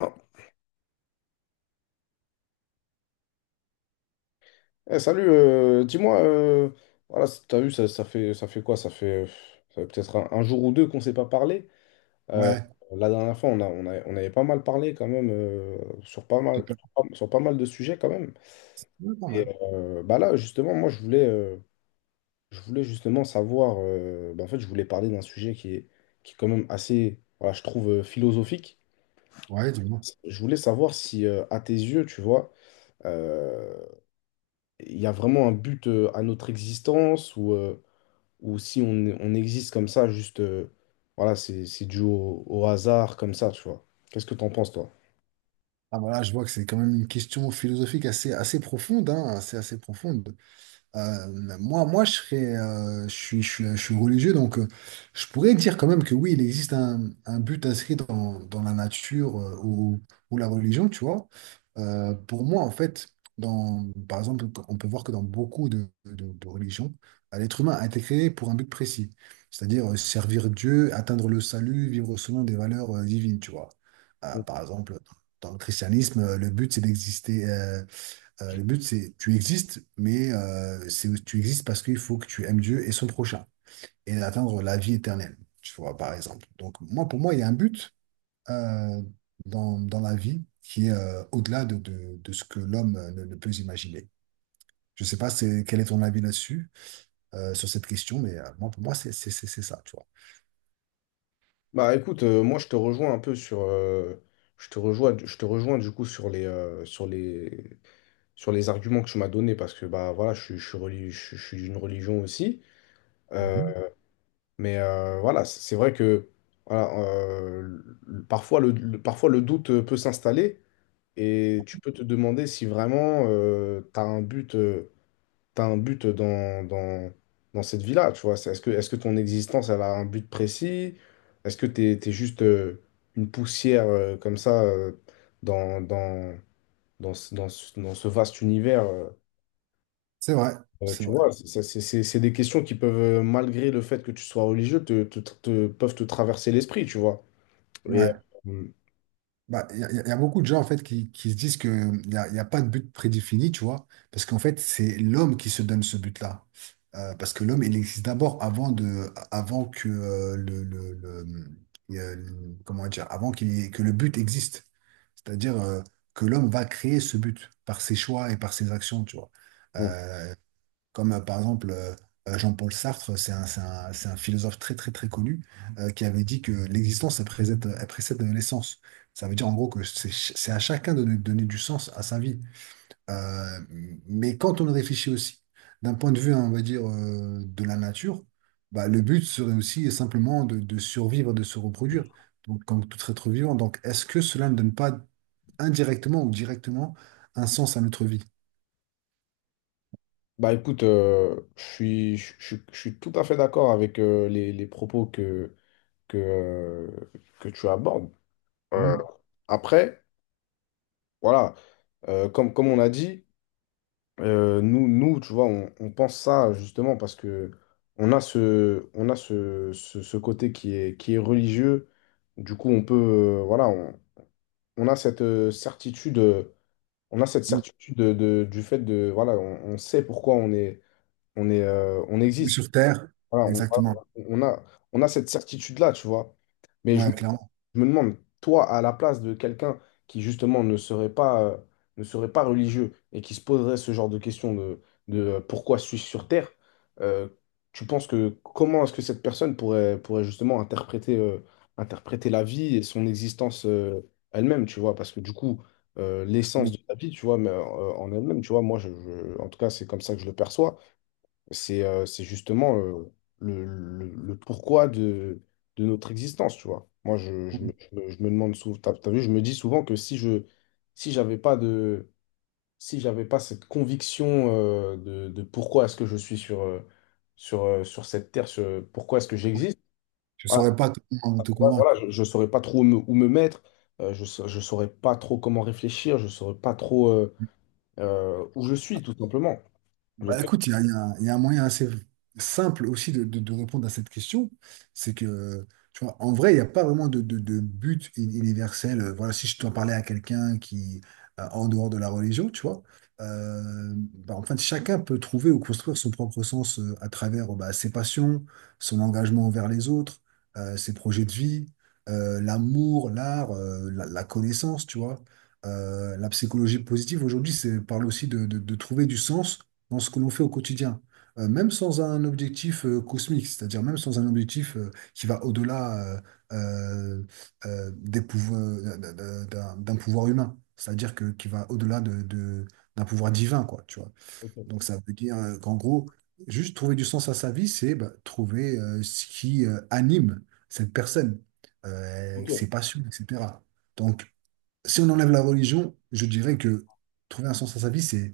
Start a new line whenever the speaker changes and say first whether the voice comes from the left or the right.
left: Ah. Dis-moi, voilà, t'as vu, ça fait quoi? Ça fait peut-être un jour ou deux qu'on s'est pas parlé. Euh,
right: Ouais,
left: la dernière fois, on avait pas mal parlé quand même sur pas
right: c'est
left: mal,
right: pas,
left: sur pas mal de sujets quand même.
right: ouais, pas
left: Et
right: mal.
left: bah là, justement, moi, je voulais justement savoir. Bah, en fait, je voulais parler d'un sujet qui est quand même assez, voilà, je trouve philosophique.
right: Ouais, dis-moi.
left: Je voulais savoir si, à tes yeux, tu vois, euh, il y a vraiment un but à notre existence ou. Ou si on existe comme ça, juste, voilà, c'est dû au hasard, comme ça, tu vois. Qu'est-ce que t'en penses, toi?
right: Ah voilà, je vois que c'est quand même une question philosophique assez, assez profonde, hein, assez, assez profonde. Moi, je serais, je suis, je suis, je suis religieux, donc je pourrais dire quand même que oui, il existe un but inscrit dans la nature ou la religion, tu vois. Pour moi, en fait, par exemple, on peut voir que dans beaucoup de religions, l'être humain a été créé pour un but précis, c'est-à-dire servir Dieu, atteindre le salut, vivre selon des valeurs divines, tu vois. Par exemple, dans le christianisme, le but, c'est d'exister. Le but, c'est tu existes, mais c'est tu existes parce qu'il faut que tu aimes Dieu et son prochain et atteindre la vie éternelle, tu vois, par exemple. Donc, moi, pour moi, il y a un but euh, dans la vie qui est au-delà de ce que l'homme ne peut imaginer. Je sais pas quel est ton avis là-dessus, sur cette question, mais moi, pour moi, c'est ça, tu vois.
left: Bah écoute, moi je te rejoins un peu sur, je te rejoins du coup sur sur les arguments que tu m'as donnés parce que bah voilà, je suis d'une religion aussi. Euh, mais voilà, c'est vrai que voilà, parfois parfois le doute peut s'installer et tu peux te demander si vraiment tu as un but. T'as un but dans cette vie-là, tu vois. Est-ce que ton existence, elle a un but précis? Est-ce que t'es juste une poussière comme ça dans, dans, dans ce vaste univers
right: C'est vrai, c'est
left: tu
right: vrai.
left: vois, c'est des questions qui peuvent, malgré le fait que tu sois religieux, peuvent te traverser l'esprit, tu vois. Et,
right: Ouais.
left: euh,
right: Bah, il y, a y a- y a beaucoup de gens en fait qui se disent qu'il y a pas de but prédéfini, tu vois, parce qu'en fait, c'est l'homme qui se donne ce but-là. Parce que l'homme, il existe d'abord avant que comment dire, avant qu'il y ait- que le but existe. C'est-à-dire que l'homme va créer ce but par ses choix et par ses actions, tu vois.
left: bon.
right: Euh, comme par exemple Jean-Paul Sartre, c'est un philosophe très très très connu qui avait dit que l'existence elle précède l'essence. Ça veut dire en gros que c'est à chacun de donner du sens à sa vie. Euh, mais quand on réfléchit aussi d'un point de vue, hein, on va dire, de la nature, bah, le but serait aussi simplement de survivre, de se reproduire, donc comme tout être vivant. Donc est-ce que cela ne donne pas indirectement ou directement un sens à notre vie?
left: Bah écoute, je suis tout à fait d'accord avec les propos que, euh, que tu abordes. Euh,
right: Hmm.
left: Après, voilà, comme on a dit, nous, tu vois, on pense ça justement parce que on a ce côté qui est religieux. Du coup, on peut, voilà, on a cette certitude, on a cette
right: Oui,
left: certitude du fait de, voilà, on sait pourquoi on est, on existe.
right: sur Terre,
left: Voilà, voilà,
right: exactement.
left: on a, on a cette certitude-là, tu vois. Mais je me,
right: Ouais, clairement.
left: je me demande, toi, à la place de quelqu'un qui, justement, ne serait pas religieux et qui se poserait ce genre de questions de pourquoi suis-je sur Terre, euh, tu penses que comment est-ce que cette personne pourrait justement interpréter, interpréter la vie et son existence, elle-même, tu vois? Parce que du coup, l'essence
right: Oui.
left: de la vie, tu vois, mais, en elle-même, tu vois, moi, en tout cas, c'est comme ça que je le perçois, c'est justement le pourquoi de notre existence, tu vois. Moi, je me demande souvent, t'as vu, je me dis souvent que si je, si j'avais pas de, si j'avais pas cette conviction de pourquoi est-ce que je suis sur sur cette terre, pourquoi est-ce que j'existe,
right: Je
left: voilà,
right: saurais pas
left: ça,
right: te convaincre.
left: voilà, je saurais pas trop où me mettre, je saurais pas trop comment réfléchir, je saurais pas trop où je suis, tout simplement.
right: Bah
left: Donc,
right: écoute, il y a un moyen assez simple aussi de répondre à cette question. C'est que, tu vois, en vrai, il n'y a pas vraiment de but universel. Voilà, si je dois parler à quelqu'un qui, en dehors de la religion, tu vois, bah, en fait, chacun peut trouver ou construire son propre sens à travers bah, ses passions, son engagement envers les autres, ses projets de vie, l'amour, l'art, la connaissance, tu vois. La psychologie positive aujourd'hui, c'est parle aussi de trouver du sens dans ce que l'on fait au quotidien, même sans un objectif cosmique, c'est-à-dire même sans un objectif qui va au-delà euh, d'un pouvoir humain, c'est-à-dire que qui va au-delà d'un pouvoir divin, quoi, tu vois.
left: ok,
right: Donc ça veut dire qu'en gros, juste trouver du sens à sa vie, c'est bah, trouver ce qui anime cette personne,
left: ok.
right: ses passions, etc. Donc, si on enlève la religion, je dirais que trouver un sens à sa vie, c'est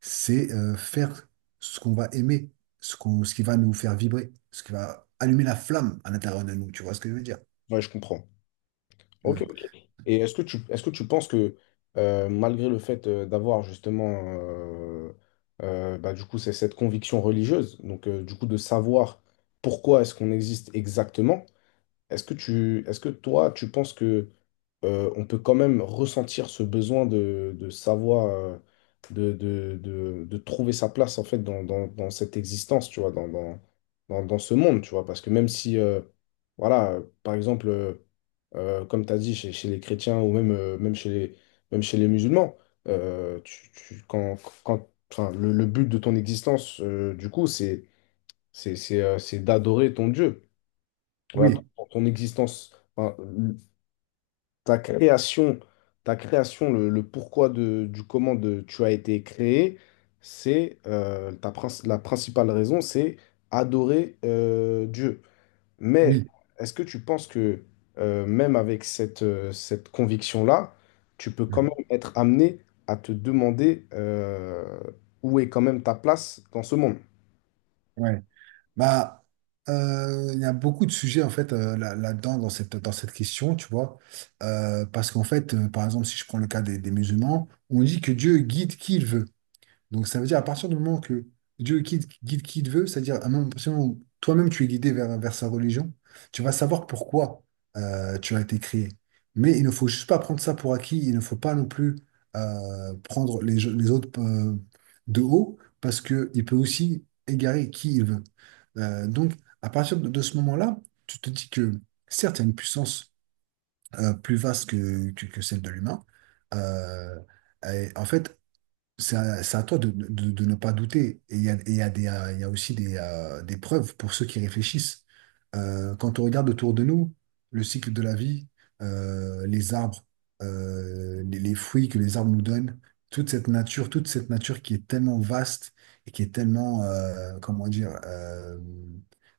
right: c'est euh, faire ce qu'on va aimer, ce qui va nous faire vibrer, ce qui va allumer la flamme à l'intérieur de nous. Tu vois ce que je veux dire?
left: Ouais, je comprends. Ok,
right: Mm.
left: ok. Et est-ce que tu penses que malgré le fait d'avoir justement bah, du coup c'est cette conviction religieuse, donc du coup de savoir pourquoi est-ce qu'on existe exactement, est-ce que toi tu penses que on peut quand même ressentir ce besoin de savoir, de trouver sa place en fait dans cette existence, tu vois, dans ce monde, tu vois, parce que même si, voilà, par exemple, comme tu as dit, chez les chrétiens ou même, même, même chez les musulmans, euh, tu, tu- quand, quand, enfin, le but de ton existence, du coup, c'est d'adorer ton Dieu. Voilà,
right: Oui,
left: ton existence. Enfin, ta création, ta création, le pourquoi de, du comment de, tu as été créé, c'est la principale raison, c'est adorer Dieu. Mais
right: oui.
left: est-ce que tu penses que même avec cette conviction-là, tu peux quand
right: Mhm.
left: même être amené à te demander où est quand même ta place dans ce monde?
right: Ouais. Bah, il y a beaucoup de sujets en fait là-dedans dans cette question, tu vois. Parce qu'en fait, par exemple, si je prends le cas des musulmans, on dit que Dieu guide qui il veut. Donc ça veut dire à partir du moment que Dieu guide qui il veut, c'est-à-dire à partir du moment où toi-même tu es guidé vers sa religion, tu vas savoir pourquoi tu as été créé. Mais il ne faut juste pas prendre ça pour acquis, il ne faut pas non plus prendre les autres de haut, parce qu'il peut aussi égarer qui il veut. Donc à partir de ce moment-là, tu te dis que certes, il y a une puissance plus vaste que, celle de l'humain. Euh, et en fait, c'est à toi de ne pas douter. Et il y a, et il y a des, Il y a aussi des preuves pour ceux qui réfléchissent. Quand on regarde autour de nous, le cycle de la vie, les arbres, les fruits que les arbres nous donnent, toute cette nature qui est tellement vaste et qui est tellement, comment dire,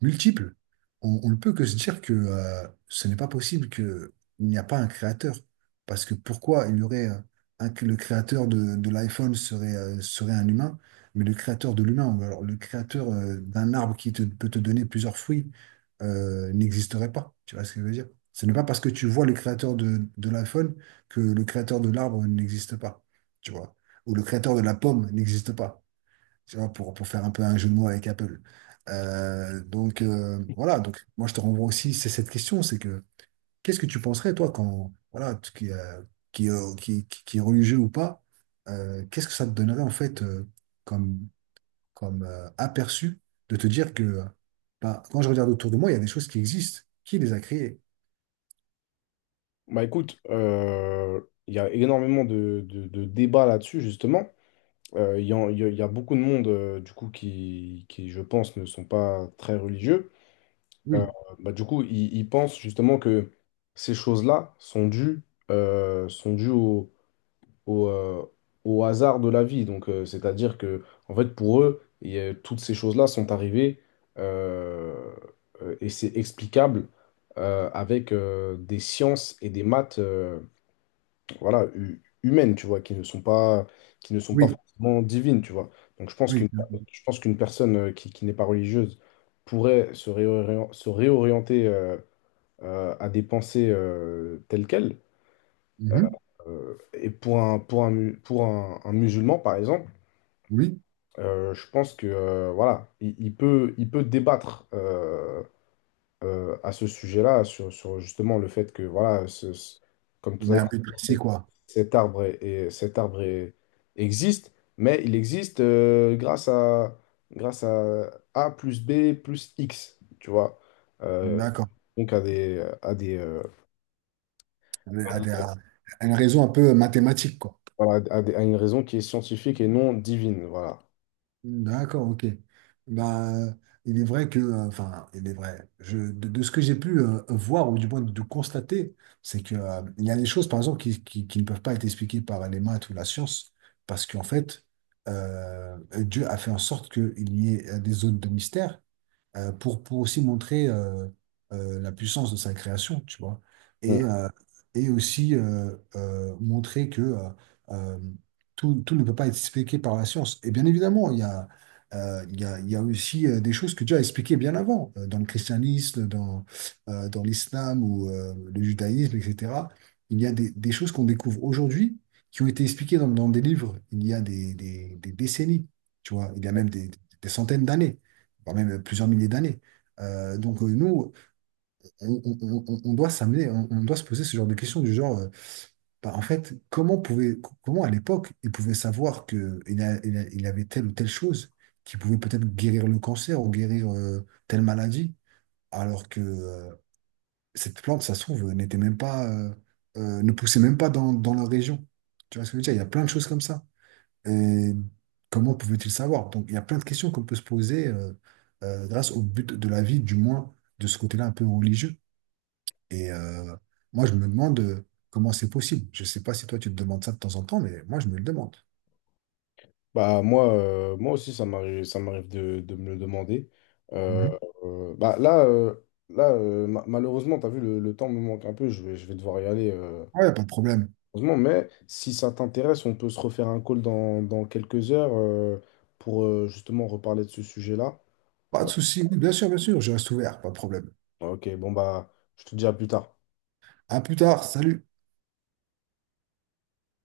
right: multiple, on ne peut que se dire que ce n'est pas possible qu'il n'y a pas un créateur. Parce que pourquoi il y aurait, hein, que le créateur de l'iPhone serait un humain, mais le créateur de l'humain, ou alors le créateur d'un arbre peut te donner plusieurs fruits, n'existerait pas. Tu vois ce que je veux dire? Ce n'est pas parce que tu vois le créateur de l'iPhone que le créateur de l'arbre n'existe pas, tu vois. Ou le créateur de la pomme n'existe pas, tu vois, pour faire un peu un jeu de mots avec Apple. Donc, voilà, moi je te renvoie aussi, c'est cette question, c'est que qu'est-ce que tu penserais, toi, quand, voilà, qui est religieux ou pas, qu'est-ce que ça te donnerait, en fait, comme, comme aperçu de te dire que, bah, quand je regarde autour de moi, il y a des choses qui existent. Qui les a créées?
left: Bah écoute, il y a énormément de, de débats là-dessus, justement. Il y a, beaucoup de monde, du coup, qui, je pense, ne sont pas très religieux. Euh,
right: Oui,
left: Bah, du coup, ils pensent justement que ces choses-là sont dues au, euh, au hasard de la vie. Donc, c'est-à-dire que, en fait, pour eux, toutes ces choses-là sont arrivées euh, et c'est explicable avec des sciences et des maths voilà, humaines, tu vois, qui ne sont pas
right: oui,
left: forcément divines, tu vois. Donc
right: oui.
left: je pense qu'une personne qui n'est pas religieuse pourrait se réorienter à des pensées telles quelles.
right: Mhm.
left: Et pour un musulman, par exemple,
right: Oui,
left: je pense que voilà, il peut débattre à ce sujet-là sur, sur justement le fait que voilà, comme
right: il
left: tout à
right: y a un
left: l'heure,
right: but précis, quoi.
left: cet arbre, cet arbre existe, mais il existe grâce à A plus B plus X, tu vois. Euh,
right: D'accord.
left: donc
right: À une raison un peu mathématique, quoi.
left: voilà, à une raison qui est scientifique et non divine, voilà.
right: D'accord, ok. Bah, il est vrai que, enfin, il est vrai. De ce que j'ai pu voir, ou du moins de constater, c'est que, il y a des choses, par exemple, qui ne peuvent pas être expliquées par les maths ou la science, parce qu'en fait, Dieu a fait en sorte qu'il y ait des zones de mystère pour aussi montrer la puissance de sa création, tu vois. Et,
left: Donc,
right: euh, et aussi montrer que euh, tout ne peut pas être expliqué par la science. Et bien évidemment, il y a aussi des choses que Dieu a expliquées bien avant, dans le christianisme, dans l'islam ou le judaïsme, etc. Il y a des choses qu'on découvre aujourd'hui qui ont été expliquées dans des livres il y a des décennies, tu vois, il y a même des centaines d'années voire même plusieurs milliers d'années. Donc nous, on doit s'amener, on doit se poser ce genre de questions du genre, bah, en fait, comment à l'époque, ils pouvaient savoir que il avait telle ou telle chose qui pouvait peut-être guérir le cancer ou guérir telle maladie, alors que cette plante, ça se trouve, n'était même pas, ne poussait même pas dans leur région. Tu vois ce que je veux dire? Il y a plein de choses comme ça. Et comment pouvait-il savoir? Donc, il y a plein de questions qu'on peut se poser grâce au but de la vie, du moins de ce côté-là un peu religieux. Et moi, je me demande comment c'est possible. Je ne sais pas si toi, tu te demandes ça de temps en temps, mais moi, je me le demande.
left: bah, moi, moi aussi, ça m'arrive de me le demander. Euh,
right: Mhm.
left: bah, là malheureusement, tu as vu, le temps me manque un peu, je vais devoir y aller.
right: Ouais, pas de problème.
left: Heureusement, mais si ça t'intéresse, on peut se refaire un call dans quelques heures pour justement reparler de ce sujet-là.
right: Pas de souci. Bien sûr, je reste ouvert, pas de problème.
left: Ok, bon bah, je te dis à plus tard.
right: À plus tard, salut.